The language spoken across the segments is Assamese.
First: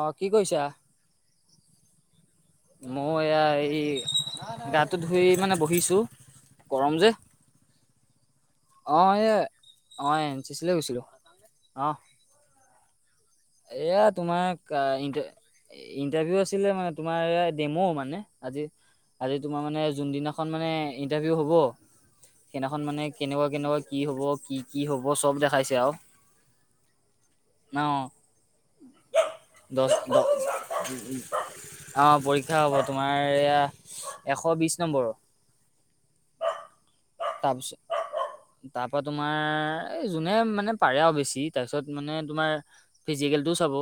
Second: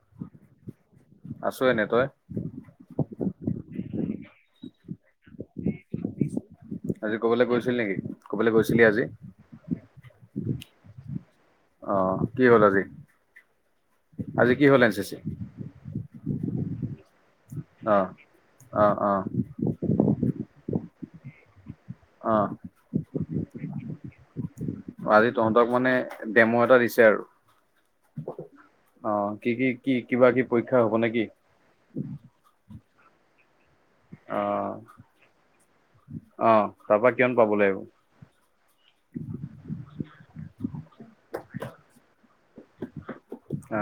অ', কি কৰিছা? আছো, এনে তই? মইও এয়া ই গাটো ধুই মানে বহিছো। গৰম যে আজি কৰবালৈ গৈছিল নেকি, ক'ৰবালৈ গৈছিলি অ আজি? এ অ', এন চি চি লৈ গৈছিলো। অ', কি হ'ল আজি? এয়া তোমাৰ আজি কি কা হ'ল এন চি চি ইণ্টাৰভিউ আছিলে মানে, তোমাৰ ডেমো অ মানে, আজি, অ অ আজি তোমাৰ মানে যোনদিনা খন মানে ইণ্টাৰভিউ হ'ব, অ সেইদিনাখন মানে কেনেকুৱা, কেনেকুৱা কি হ'ব কি হ'ব আজি চব তহঁতক দেখাইছে মানে ডেমো এটা দিছে আৰু। অ', অ কি কি কি দছ কিবা কি পৰীক্ষা হ'ব নেকি অ', পৰীক্ষা হ'ব তোমাৰ এয়া অ এশ বিশ নম্বৰৰ, অ তাৰপা কিমান পাব লাগিব তাৰপিছত তাৰপৰা, তোমাৰ এই যোনে মানে পাৰে আৰু বেছি, তাৰপিছত মানে তোমাৰ ফিজিকেলটোও চাব, অ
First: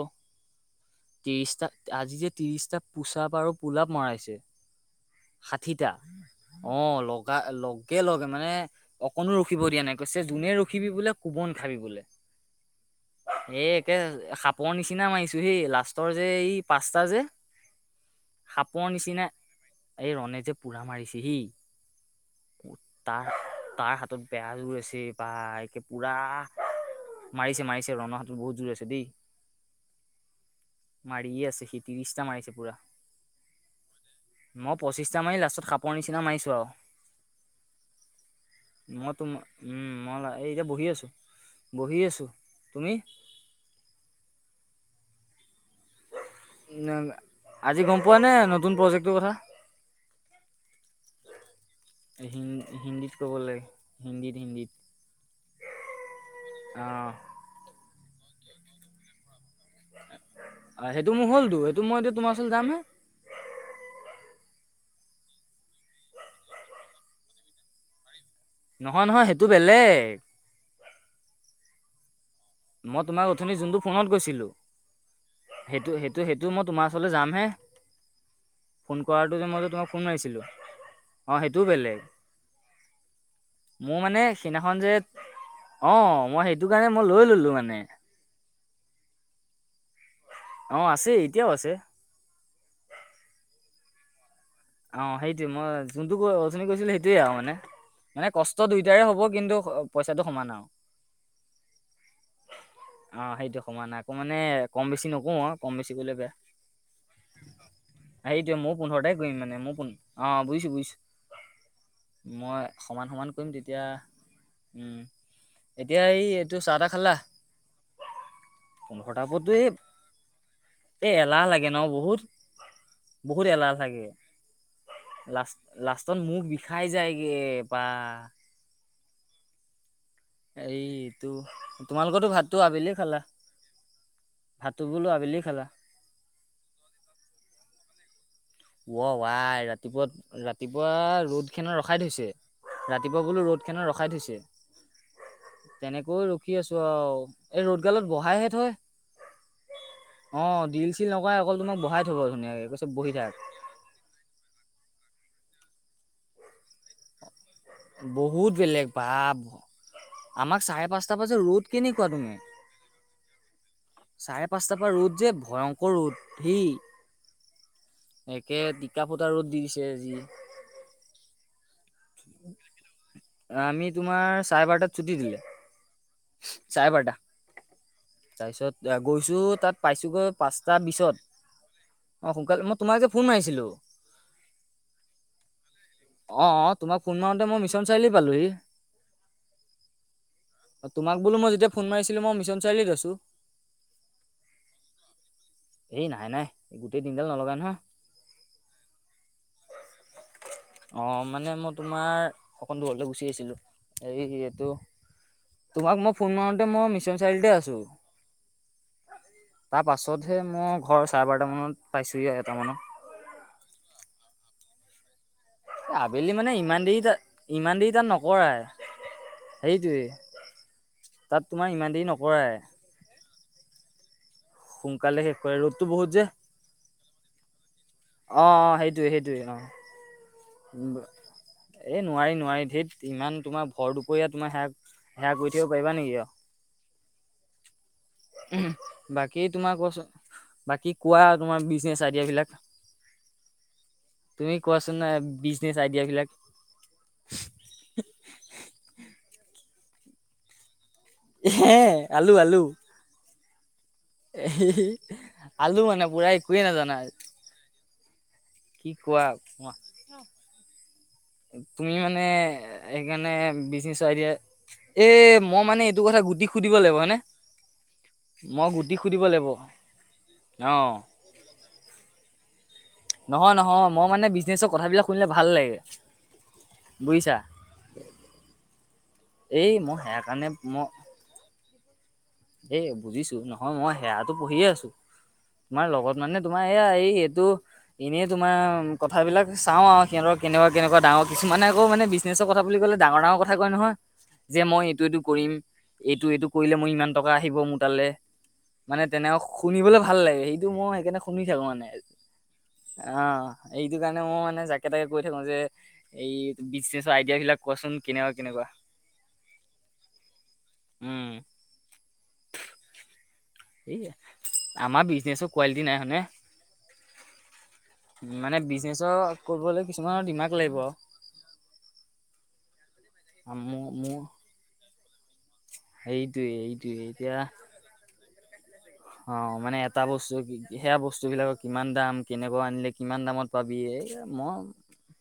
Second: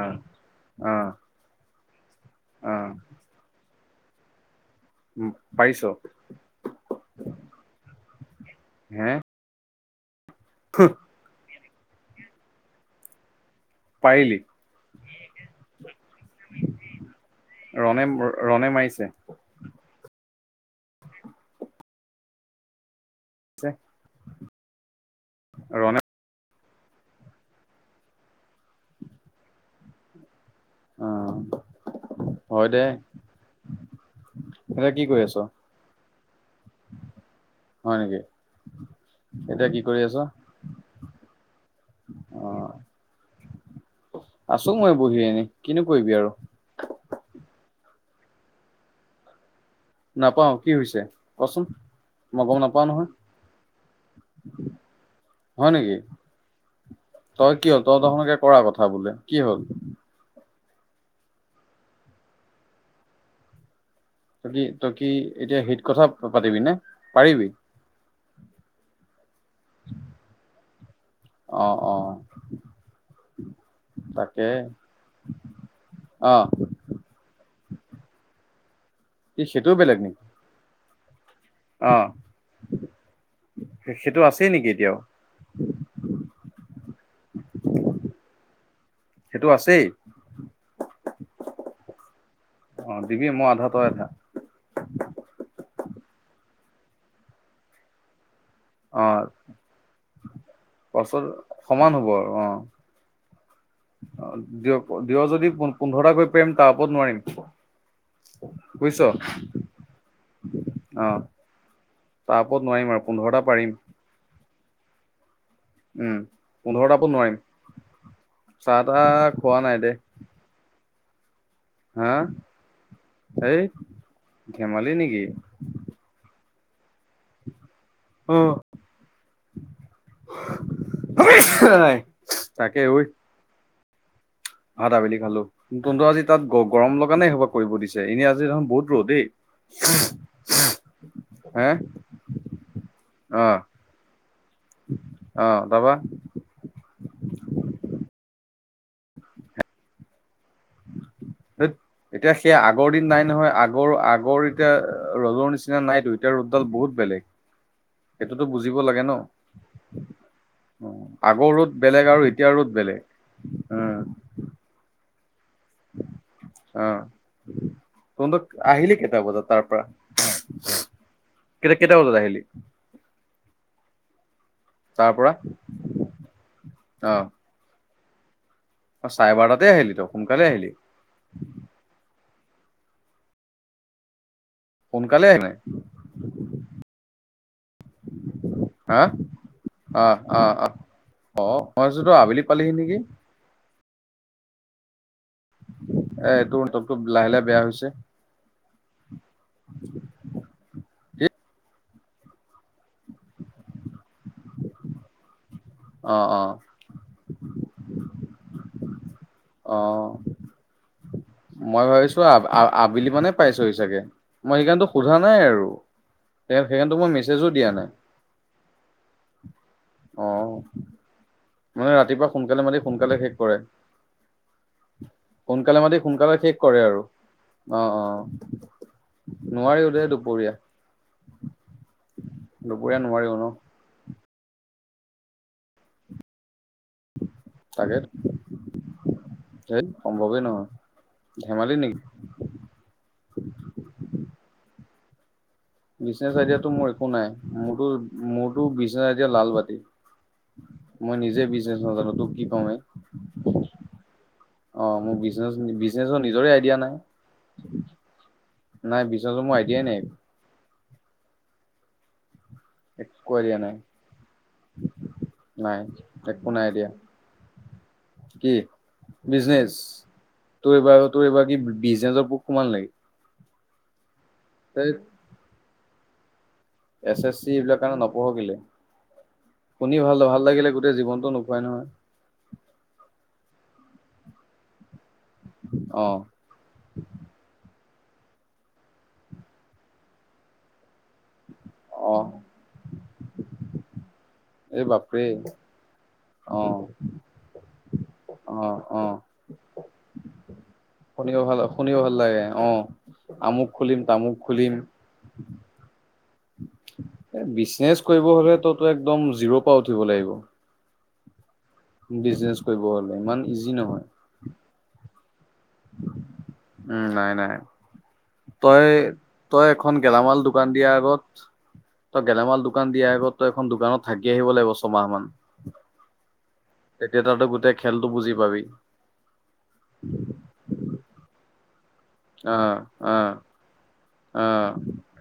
অ ত্ৰিশটা আজি যে অ ত্ৰিশটা পোচাব আৰু পোলাপ মৰাইছে পাৰিছ ষাঠিটা। অ', লগা লগে, লগে মানে হে অকনো ৰখিব দিয়া নাই, কৈছে যোনে ৰখিবি হুহ, বোলে কোবন খাবি বোলে, এ তে পাৰিলি সাপৰ নিচিনা মাৰিছো হেই, লাষ্টৰ যে এই পাঁচটা যে মানে ৰনে সাপৰ মাৰিছে। নিচিনা এই ৰনে যে পোৰা মাৰিছে হে, তাৰ পিছে? তাৰ হাতত বেয়া জোৰ আছে, বা একে ৰনে পুৰা মাৰিছে, মাৰিছে ৰনৰ হাতত বহুত জোৰ আছে। দেই অ মাৰিয়ে আছে, সি ত্ৰিশটা মাৰিছে হয় পুৰা। দে মই এতিয়া কি পঁচিছটা কৰি আছ মাৰি, লাষ্টত সাপৰ নিচিনা মাৰিছোঁ হয় নেকি আৰু। মই তোম এতিয়া কি কৰি আছ মই এই বহি আছোঁ, বহি আছোঁ, অ তুমি? আছো মই বহি এনে, কিনো কৰিবি আৰু। আজি গম পোৱা নে, নতুন প্ৰজেক্টটোৰ কথা। নাপাও কি হৈছে, কচোন। মই গম নাপাও নহয় হিন্দীত ক'ব লাগে, হিন্দীত, হিন্দীত। হয় নেকি, তই কিয়, তই দাখোন একে কৰা কথা বোলে কি হ'ল? সেইটো মোৰ হ'লতো, সেইটো মই এতিয়া তোমাৰ ওচৰত যাম হে। কি তই কি, এতিয়া হেৰিট কথা পাতিবি নে পাৰিবি। নহয়, নহয় সেইটো বেলেগ। অ', অ'। মই তোমাক ওথনি যোনটো ফোনত তাকে কৈছিলোঁ, সেইটো, সেইটো, অ সেইটো মই তোমাৰ চলে যামহে, ফোন কৰাটো কি যে মই যে সেইটোও তোমাক বেলেগ ফোন নেকি মাৰিছিলোঁ, অ', সেইট টো অ বেলেগ। মোৰ সেইটো মানে আছেই নেকি সিদিনাখন এতিয়াও যে, অ', মই সেইটো কাৰণে মই লৈ ল'লো। মানে। সেইটো আছেই। অ', আছে, এতিয়াও আছে। অ', দিবি মই আধা তই আধা। অ', সেইটোৱে মই যোনটো ক, অথনি কৈছিলোঁ সেইটোয়ে আৰু মানে। মানে কষ্ট দুইটাৰে অ হ'ব কিন্তু পইচাটো সমান আৰু। পাছত সমান হ'ব আৰু অ অ', সেইটো সমানে আকৌ মানে দিয় কম বেছি দিয় নকৰোঁ যদি আৰু কম বেছি পোন্ধৰটা কৰিলে কৰিব বেয়া। পাৰিম তাৰ ওপৰত নোৱাৰিম সেইটোয়ে ময়ো বুজিছ পোন্ধৰটায়ে কৰিম মানে মই পোন, অ', বুজিছোঁ, বুজিছোঁ। অ তাৰ ওপৰত মই নোৱাৰিম আৰু সমান সমান পোন্ধৰটা কৰিম, পাৰিম তেতিয়া উম। এতিয়া উম এই এইটো চাহ তাহ পোন্ধৰটা ওপৰত খালা? নোৱাৰিম চাহ তাহ পোন্ধৰটাৰ ওপৰততো খোৱা এই নাই দে এ এলাহ লাগে ন হা বহুত? বহুত এই এলাহ লাগে। ধেমালি নিক লাষ্ট, লাষ্টত মুখ বিষাই যায়গে বাহ। অ'। এই এইটো, তোমালোকৰটো ভাতটো তাকে আবেলিয়ে ঐ খালা? ভাতটো ভাত বোলো আবেলি খালোঁ, খালা কিন্তু আজি তাত গ গৰম লগা নাই সেইসবা কৰিব দিছে, ই আজি দেখোন বহুত ৰ'দ দেই। উও আই ৰাতিপুৱা, ৰাতিপুৱা ৰ'দ হে খনত ৰখাই থৈছে। ৰাতিপুৱা বোলো অ ৰ'দ খেনত ৰখাই থৈছে, অ তাৰপা তেনেকৈ ৰখি আছোঁ আও, এই ৰ'দগালত বহাইহে থয়, অ'। ৰীল চিল নকৰে, অকল ধেত তোমাক বহাই থ'ব ধুনীয়াকে, কৈছে বহি থাক। মোৰ আগৰ এতিয়া লগৰ নিচিনা নাইতো। এতিয়া ৰ'দডাল বহুত বেলেগ, সেইটোতো বহুত বুজিব বেলেগ লাগে ন? বাপ। আমাক চাৰে পাঁচটাৰ পৰা যে আগৰ ৰ'দ বেলেগ কেনেকুৱা আৰু তুমি এতিয়াৰ ৰ'দ বেলেগ। উম চাৰে পাঁচটাৰ পৰা ৰ'দ যে ভয়ংক কৰ ৰ'দ সেই, অ তহঁতৰ একে টিকা ফটা ৰ'দ দি দিছে আজি। কাইলে কেইটা বজাত আহিলি? আমি তোমাৰ চাৰে বাৰটাত তাৰ ছুটি পৰা? দিলে, চাৰে অ বাৰটা। তাৰপিছত চাৰে গৈছো বাৰটাতে তাত আহিলি তই পাইছোগৈ সোনকালে আহিলি। পাঁচটা বিশত। অ', সোনকালে মই তোমাক যে ফোন মাৰিছিলোঁ। সোনকালে আহে নাই। অ', অ' তোমাক ফোন মাৰোঁতে মই মিছন চাৰিআলি পালোঁহি। হা? আহ আহ আহ তোমাক বোলো অ মই যেতিয়া ফোন ভাবিছো তই মাৰিছিলোঁ, মই আবেলি মিছন পালিহি চাৰিআলিত নেকি আছোঁ। এই নাই এ নাই, তোৰ নেটৱৰ্কটো গোটেই দিনডাল লাহে লাহে নলগাই বেয়া নহয়। হৈছে অ', মানে মই তোমাৰ অকণ দূৰলে গুচি আহিছিলোঁ। হেৰি যিহেতু তোমাক মই অ ফোন অ মাৰোঁনতে মই মিছন চাৰিআলিতে আছোঁ, অ তাৰ পাছত মই ঘৰ চাৰে বাৰটা মানত পাইছোঁহি, এটা মানত। বেলি মানে পাইছোঁহি চাগে, মই সেইকাৰনে তোক সোধানাই আৰু। আ আবেলি মানে সেই- ইমান সেইকাৰণেতো দেৰি মই মেছেজো তাত দিয়া ইমান নাই দেৰি তাত নকৰাই। সেইটোৱে অ, তাত তোমাৰ ইমান মানে দেৰি ৰাতিপুৱা, নকৰাই সোনকালে মাতি, সোনকালে শেষ কৰে। সোনকালে শেষ কৰে সোনকালে ৰ'দটো মাতি, বহুত যে সোনকালে শেষ কৰে আৰু। অ, অ, নোৱাৰিও দেই, দুপৰীয়া। অ এ, নোৱাৰি, নোৱাৰি ধেত দুপৰীয়া ইমান নোৱাৰিও ন তোমাৰ ভৰ, দুপৰীয়া তোমাৰ সেৱা, সেৱা, কৰি থাকিব পাৰিবা নেকি আৰু। [inaudible] তাকে বাকী তোমাৰ ধেই কোৱাচোন, সম্ভৱেই নহয় বাকী কোৱা তোমাৰ ধেমালি নেকি বিজনেচ আইডিয়া বিলাক। তুমি কোৱাচোন, এই বিজ বিজনেছ আইডিয়াটো মোৰ একো নাই, মোৰতো, মোৰতো বিজনেচ আইডিয়া লাল-বাতি। মই নিজে হে বিজনেজ নাজানো, তোক কি কম এই, এ, হে, হে, মোৰ বিজনেছ আলু মানে বিজনেছৰ পুৰা, নিজৰে একোৱে আইডিয়া নাই নাজানা। কি নাই, কোৱা বিজনেচত মোৰ আইদিয়াই নাই। তুমি, মানে একো সেইকাৰণে আইডিয়া নাই বিজনেচৰ আইদিয়া, এই, মই নাই মানে এইটো কথা একো গুটিক নাই সুধিব আইডিয়া লাগিব হয়নে? কি মই গুটিক সুধিব লাগিব, বিজনেচ তোৰ অ, এইবাৰ তোৰ এইবাৰ কি, বিজনেছৰ পোক সুমাল নেকি? নহয়, নহয় মই মানে বিজনেচৰ ধেত কথাবিলাক শুনিলে ভাল লাগে। এছ, এছ, বুজিছা চি, এইবিলাক কাৰণে নপঢ় কেলে? এই মই শুনি সেয়া ভাল ন, ভাল কাৰণে লাগিলে, গোটেই জীৱনতটো নোখোৱাই নহয়। এ, বুজিছো নহয় মই সেৱাটো পঢ়িয়ে আছো, তোমাৰ অ লগত মানে তোমাৰ এইয়া, এই এইটো। এনেই তোমাৰ, কথাবিলাক চাওঁ আৰু সিহঁতৰ কেনেকুৱা, কেনেকুৱা ডাঙৰ কিছুমানে আকৌ মানে অ বিজনেছৰ কথা বুলি ক'লে ডাঙৰ, ডাঙৰ কথা কয় নহয়। যে এই মই এইটো, এইটো বাপৰে কৰিম, এইটো, এইটো অ কৰিলে মই ইমান টকা আহিব মোৰ টালৈ। অ অ মানে তেনেকা শুনিবলৈ ভাল লাগে, সেইটো মই সেইকাৰণে শুনিব শুনি ভাল থাকো মানে। শুনিব ভাল লাগে অ, আমুক এইটো খুলিম কাৰণে তামুক মই মানে, খুলিম যাকে তাকে কৈ থাকো যে এই, বিজনেচৰ আইডিয়া এ বিলাক, বিজনেছ কোৱাচোন কৰিব কেনেকুৱা, হলে কেনেকুৱা। তইতো একদম জিৰ' পৰা উঠিব উম, বিজনেচ কৰিব হ'লে, ইমান ইজি নহয় আমাৰ বিজনেচৰ কোৱালিটি, নাই হয়নে? উম, নাই, নাই, মানে তই, বিজনেচৰ তই কৰিবলৈ এখন কিছুমানৰ গেলামাল দিমাগ দোকান লাগিব দিয়াৰ আগত। তই গেলামাল দোকান দিয়াৰ আগত ত‌ই, এখন দোকানত থাকি আহিব লাগিব ছমাহ মান। সেইটোয়ে, এইটোয়ে এতিয়া ৰাখ খেলতো বুজি পাবি। অ, মানে এটা বস্তু, সেয়া বস্তু বিলাকক কিমান দাম। অ কেনেকুৱা আনিলে অ কিমান দামত পাবি, এই অ মই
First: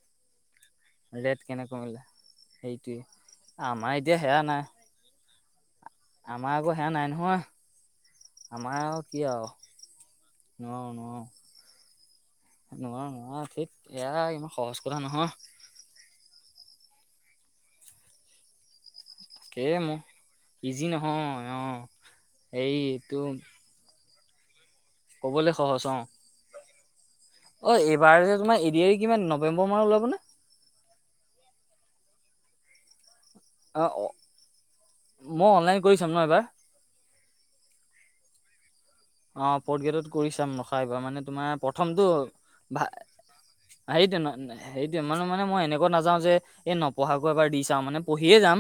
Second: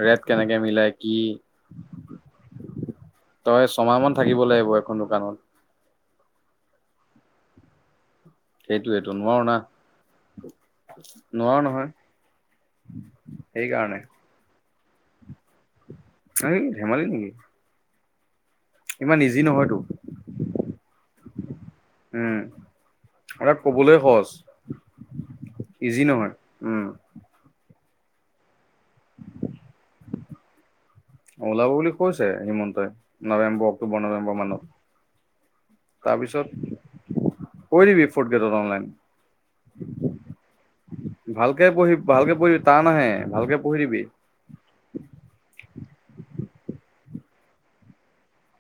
ৰেট কেনেকে মিলাই কি ৰেট, কেনেকৈ মিলে অই সেইটোৱে, আমাৰ এতিয়া সেয়া নাই। খন, দোকানত আমাৰ আকৌ, সেয়া নাই নহয়। আমাৰ আৰু সেইটোয়েতো কি নোৱাৰো আৰু, না নোৱাৰোঁ, নোৱাৰো নহয় নোৱাৰোঁ। নোৱাৰোঁ, নোৱাৰোঁ ঠিক সেইকাৰণে এয়া, ইমান সহজ কথা নহয়। হেই, ধেমালি নেকি? ইমান ইজি তাকেই নহয়তো মোৰ ইজি নহয় অ, উম এইটো আৰু ক'বলৈ সহজ, কবলৈ সহজ অ ইজি নহয় উম, অ, এইবাৰ যে তোমাৰ এদিআৰি কিমান নৱেম্বৰ মানত ওলাব নে। অঁ ওলাব বুলি কৈছে হিমন্তই। নৱেম্বৰ অ অক্টোবৰ নৱেম্বৰ মই অনলাইন কৰি মানত। চাম ন এবাৰ তাৰপিছত কৰি দিবি ফৰ্ট গ্ৰেডত অনলাইন। অঁ, ফৰ্ট গেটত কৰি চাম ৰখা এইবাৰ মানে তোমাৰ প্ৰথমটো ভা ভালেকে পঢ়ি থাকিবি। সেই সেইটো মানে মানে মই এনেকুৱা নাযাওঁ যে এই নপঢ়াকৈ এবাৰ দি চাও মানে পঢ়িয়ে যাম।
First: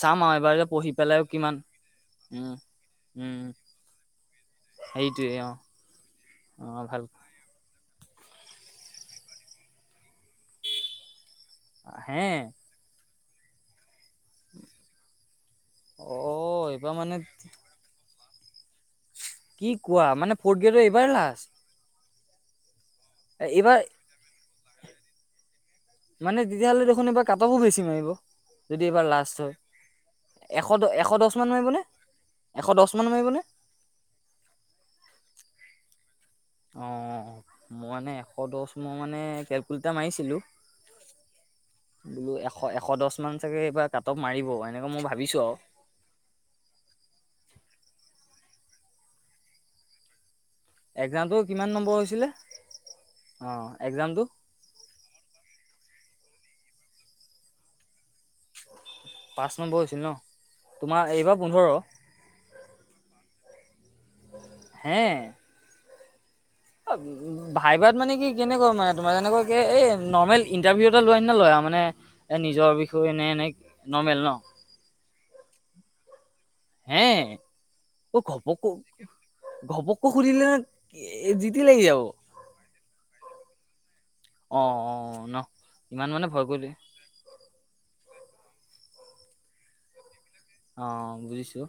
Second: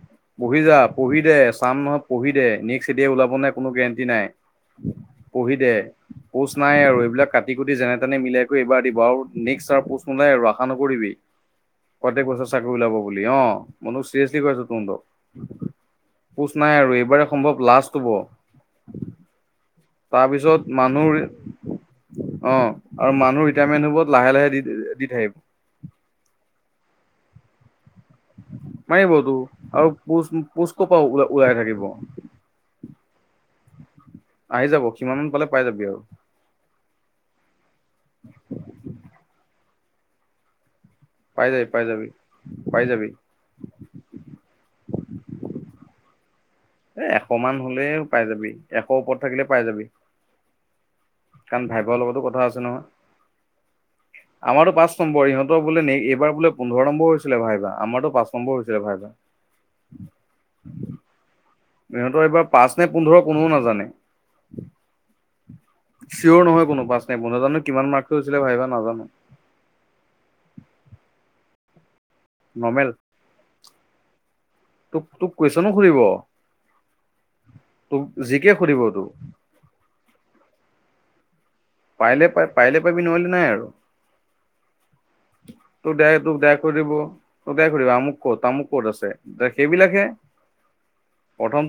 চাম আৰু এবাৰ পঢ়ি যে যা পঢ়ি পেলাইও দে কিমান চাম নহয় পঢ়ি দে উম নেক্সট এদিআৰৰি ওলাব নাই কোনো গেৰেণ্টি নাই। সেইটোৱেই অঁ। পঢ়ি দে। পোষ্ট নাই আৰু এইবিলাক কাটি কুটি যেনে তেনে মিলাই কৰি এইবাৰ দিব আৰু, নেক্সট আৰু পষ্ট নোলাই আৰু আশা নকৰিবি। হে প্ৰত্যেক বছৰ চাকৰি ওলাব বুলি অঁ ম‌ইনো চিৰিএছলি কৰিছো তহঁতক। অ পোষ্ট নাই আৰু এইবাৰ সম্ভৱ লাষ্ট হ'ব। কি কোৱা মানে ফৰ্থ তাৰপিছত গ্ৰেডৰ এইবাৰ মানুহৰ লাষ্ট অঁ, আৰু মানুহ এইবাৰ ৰিটায়াৰমেণ্ট হব লাহে লাহে দি দি থাকে। মানে তেতিয়াহ'লে দেখোন এইবাৰ কাটঅফও বেছি মাৰিব। যদি এইবাৰ মাৰিবতো লাষ্ট হয়, আৰু পোষ্ট এশ পোষ্ট ক'ৰ দ পৰা এশ দশ মান ওলাই থাকিব মাৰিবনে এশ দশ মান মাৰিবনে? আহি যাব কিমান মান পালে পাই যাবি আৰু। অঁ, মই মানে এশ দশ মই মানে কেলকুলেটাৰ মাৰিছিলো। পাই যাবি পাই যাবি। বোলো এশ পাই এশ যাবি দশ মান চাগে এইবাৰ কাট অফ মাৰিব, এনেকে মই ভাবিছো আৰু। এ এশ মান হলে পাই যাবি এশ ওপৰত থাকিলে পাই যাবি। একজামটো কাৰণ কিমান ভাইভৰ নম্বৰ লগতো হৈছিলে কথা অঁ একজামটো। আমাৰ ত পাঁচ নম্বৰ ইহঁতৰ বোলে এইবাৰ বোলে পোন্ধৰ নম্বৰ হৈছিলে ভাইবা, আমাৰ ত পাঁচ নম্বৰ হৈছিলে ভাইবা। পাঁচ নম্বৰ হৈছিল ন, তোমাৰ এইবাৰ পোন্ধৰ। সিহঁতৰ এইবাৰ পাঁচ নে পোন্ধৰ কোনেও নাজানে। হে চিঞৰ নহয়। কোনো পাঁচ নে পোন্ধৰ জানো কিমান ভাইবাত মানে মাৰ্কটো কি হৈছিলে ভাইভা কেনেকাকুৱা মানে নাজানো তোমাৰ যেনেকুৱা এই নৰ্মেল ইণ্টাৰভিউ এটা লোৱাৰ নিচিনা লই আৰু মানে এ নিজৰ নৰ্মেল বিষয়ে এনেই এনেই নৰ্মেল ন। তোক তোক কুৱেশচনো শুধিব হে তোক জিকে সুধিব তোক। ঘপকে সুধিলে মানে জিতি লাগি যাব। পাৰিলে পাই পাৰিলে পাৰিবি নোৱাৰিলে নাই আৰু, অ' অ' ন তোক ইমান দে মানে তোক ভয় ডাইৰেক্ট কৰিলে কৰি দিব। তোক ডাইৰেক্ট শুধিব আমুক ক'ত তামুক ক'ত আছে ত সেইবিলাক হে। অঁ বুজিছো।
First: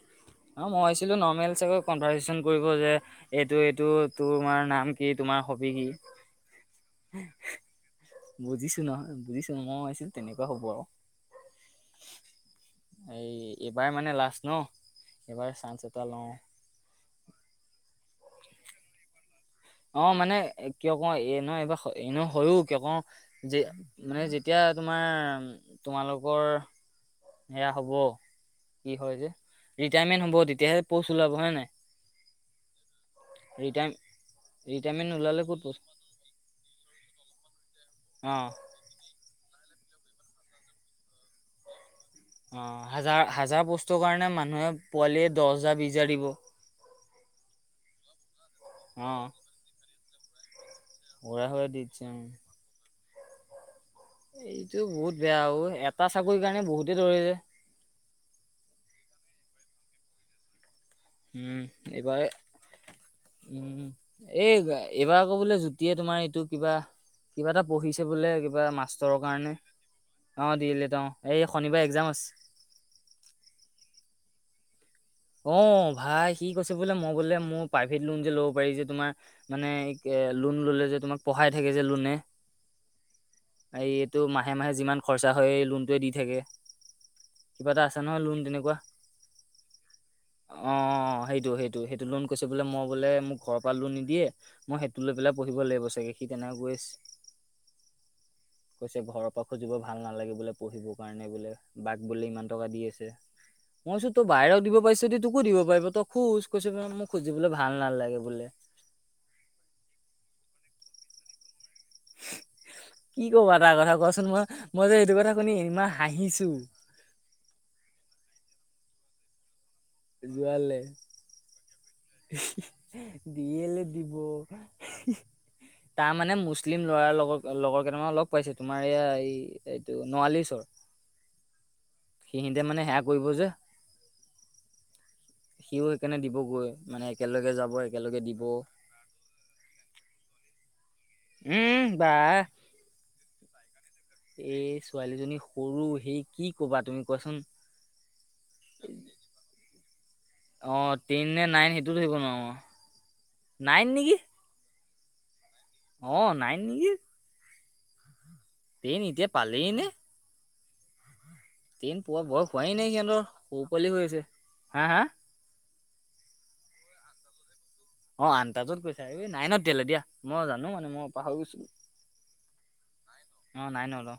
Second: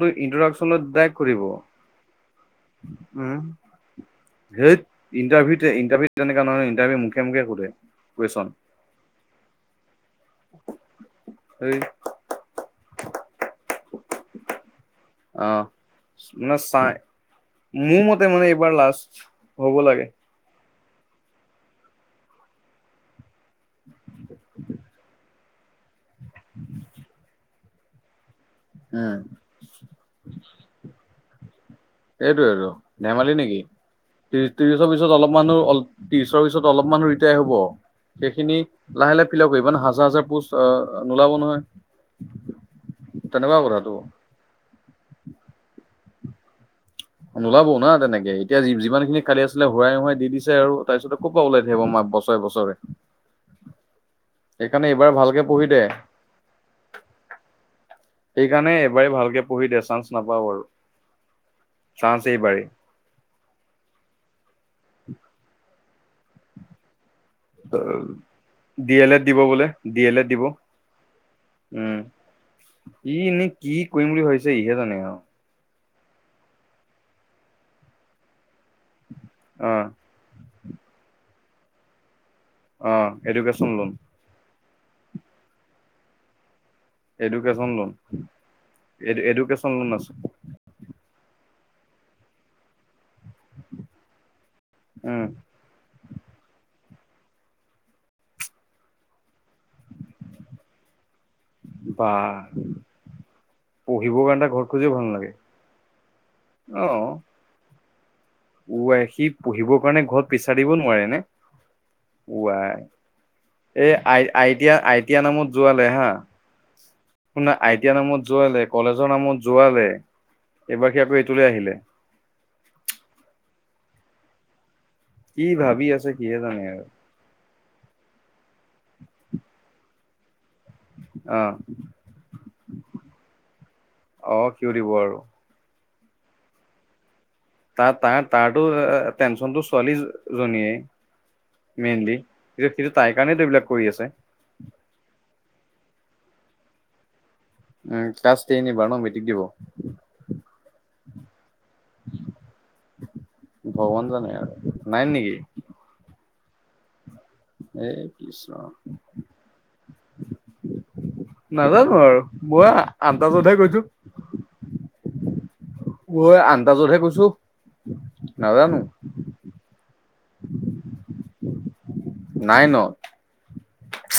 অঁ, মই ভাবিছিলো ডাইৰেক্ট সুধিব নৰ্মেল চাগৈ কনভাৰ্চচন কৰিব যে উম এইটো এইটো তোমাৰ ধেইত নাম কি তোমাৰ হবি ইণ্টাৰভিউতে কি ইটাৰভিউ তেনেকোৱা নহয় ইণ্টাৰভিউ মুখে মুখে শুধে। বুজিছো নহয় বুজিছো মই ভাবিছিলো তেনেকুৱা হ'ব আওঁ। এই এই এইবাৰ মানে লাষ্ট ন। এইবাৰ অঁ চান্স এটা লওঁ মানে চাই মোৰ মতে মানে এইবাৰ লাষ্ট। হ'ব লাগে। অঁ মানে কিয় ক‌ও এ নহ এইবাৰ এনে হয়ো কিয় ক যে মানে যেতিয়া তোমাৰ তোমালোকৰ সেয়া হ'ব কি হয় উম যে ৰিটায়াৰমেণ্ট হ'ব তেতিয়াহে প'ষ্ট ওলাব হয়‌ নে নাই। এইটোয়টো ধেমালি নেকি ৰিটায় ত্ৰিশ ত্ৰিশৰ ৰিটায়াৰমেন্ট পিছত অলপ নোলালে ক'ত মানুহ প'ষ্ট অল ত্ৰিছৰ পিছত অলপমান ৰিটায়াৰ হব, অ সেইখিনি লাহে লাহে ফিল কৰিব ন হাজাৰ হাজাৰ পষ্ট নোলাব নহয়। অ হাজাৰ তেনেকুৱা হাজাৰ কথাটো। পষ্টৰ কাৰণে মানুহে পোৱালিয়ে দহ হাজাৰ বিছ হাজাৰ দিব। নোলাব না তেনেকে এতিয়া যিমান অ খিনি খালি আছিলে হোৰাই নোহোৰাই দি দিছে আৰু তাৰপিছতে ক'ৰ উৰা পৰা সুৰা ওলাই দি থাকিব দিছে মা উম। বছৰে বছৰে এইটো সেইকাৰণে এইবাৰ বহুত বেয়া ভালকে আৰু পঢ়ি দে এটা চাকৰি কাৰণে বহুতে ধৰিলে সেইকাৰণে এবাৰেই ভালকে পঢ়ি দে চান্স নাপাওঁ আৰু উম এইবাৰ উম এই এইবাৰ আকৌ বোলে জুতিয়ে তোমাৰ এইটো কিবা কিবা এটা পঢ়িছে বোলে কিবা ডি এল মাষ্টৰৰ এড দিব কাৰণে বোলে ডি এল এড দিব অ', দিল্লীত অ', এই শনিবাৰে উম একজাম আছে। [unintelligible] ই এনেই কি কৰিম বুলি ভাবিছে ইহে জানে আৰু অ ভাই সি কৈছে বোলে মই গলে মোৰ প্ৰাইভেট লোন যে ল'ব পাৰি যে তোমাৰ মানে অ এ লোন ললে যে তোমাক পঢ়াই থাকে যে লোনে অ এডুকেশচন লোন তো মাহে মাহে যিমান খৰচা হয় লোনটোৱে দি থাকে কিবা এটা আছে নহয় লোন তেনেকুৱা এডুকেশ্যন লোন আছে। অ সেইটো সেইটো সেইটো লোন কৈছে বোলে মই বোলে মোক ঘৰৰ পৰা লোন নিদিয়ে মই সেইটো লৈ উম পেলাই পঢ়িব লাগিব চাগে সি তেনেকে কৈ আছে। কৈছে ঘৰৰ পৰা খুজিব ভাল নালাগে বোলে পঢ়িবৰ কাৰণে বোলে বাক বা বোলে ইমান টকা দি আছে মইছো পঢ়িবৰ তোৰ কাৰণে এটা বাইৰক ঘৰত দিব খুজিও পাৰিছে ভাল যদি নালাগে তোকো দিব পাৰিব তই খোজ কৈছে বোলে মোৰ খুজিবলে ভাল নালাগে বোলে ওৱাই সি পঢ়িবৰ কাৰণে ঘৰত পিছাৰ দিব নোৱাৰে নে কি ক'বা তাৰ ওৱাই কথা এই কচোন আই মই আই টি মই যে আই সেইটো টিয়াৰ কথা শুনি নামত ইমান যোৱালে হা হাঁহিছো শুনা আই টি আইৰ নামত যোৱালে কলেজৰ নামত যোৱালে এইবাৰ সি আকৌ এইটোলে আহিলে দিয়ে নে দিব? কি ভাবি আছে তাৰ মানে সিহে জানে আৰু মুছলিম লৰা লগত লগৰ কেইটামান লগ পাইছেো তোমাৰ এয়া এই এইটো নোৱালীৰ ওচৰৰ আহ মানে সেয়া কৰিব যে অ কিয় দিব আৰু সিও সেইকাৰণে দিবগৈ মানে একেলগে যাব। তাৰ একেলগে তাৰ দিব। তাৰো টেনচনটো ছোৱালি জনীয়ে উম বা। মেইনলি সিটো তাইৰ কাৰণেতো এইবিলাক কৰি আছে এ ছোৱালীজনী সৰু সি কি কবা তুমি কোৱাচোন উ ক্লাছ টেইন এইবাৰ ন মেট্ৰিক দিব। অ টেইন নে নাইন সেইটোত থৰিব নোৱাৰো নাইন ভগৱান নেকি জানে আৰু নাইন নেকি? অ নাইন নেকি এই টেইন এতিয়া পালেই নে টেইন নাজানো আৰু পোৱা বয়স মই হোৱাই নাই সিহঁতৰ আন্তাজতহে সৰু কৈছো। পোৱালি হৈ আছে। হা হা আন্তাজতহে কৈছো। অ নাজানো আনন্তাজত কৈছা এই নাইনত তেয়লে দিয়া মই জানো মানে মই পাহৰি গৈছিলো। নাইনত অ নাইনত অ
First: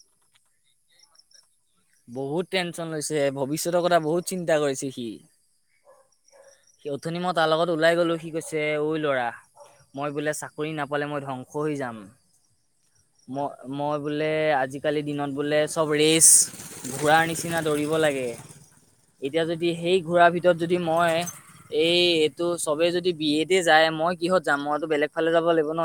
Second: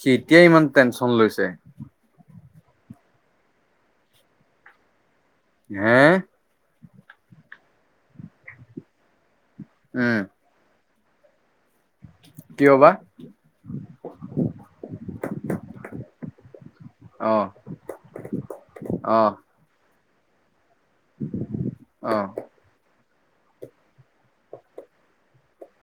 সি এতিয়াই ইমান টেনচন লৈছে বহুত টেনশচন লৈছে, ভৱিষ্যতৰ কথা বহুত চিন্তা কৰিছে সি। হে। অথনি মই তাৰ লগত ওলাই গলো সি কৈছে, ঐ ল'ৰা মই উম বোলে চাক কৰি নাপালে মই ধ্বংস হৈ যাম। কিয় বা ম-মই বোলে আজিকালি দিনত বোলে চব ৰেইচ ঘোৰাৰ অ নিচিনা দৌৰিব লাগে, অ এতিয়া যদি সেই ঘোৰা ভিত যদি মই, এই অ। এইটো চবেই যদি বি এড যায় মই কিহত যাম, মইতো বেলেগ ফালে যাব লাগিব ন।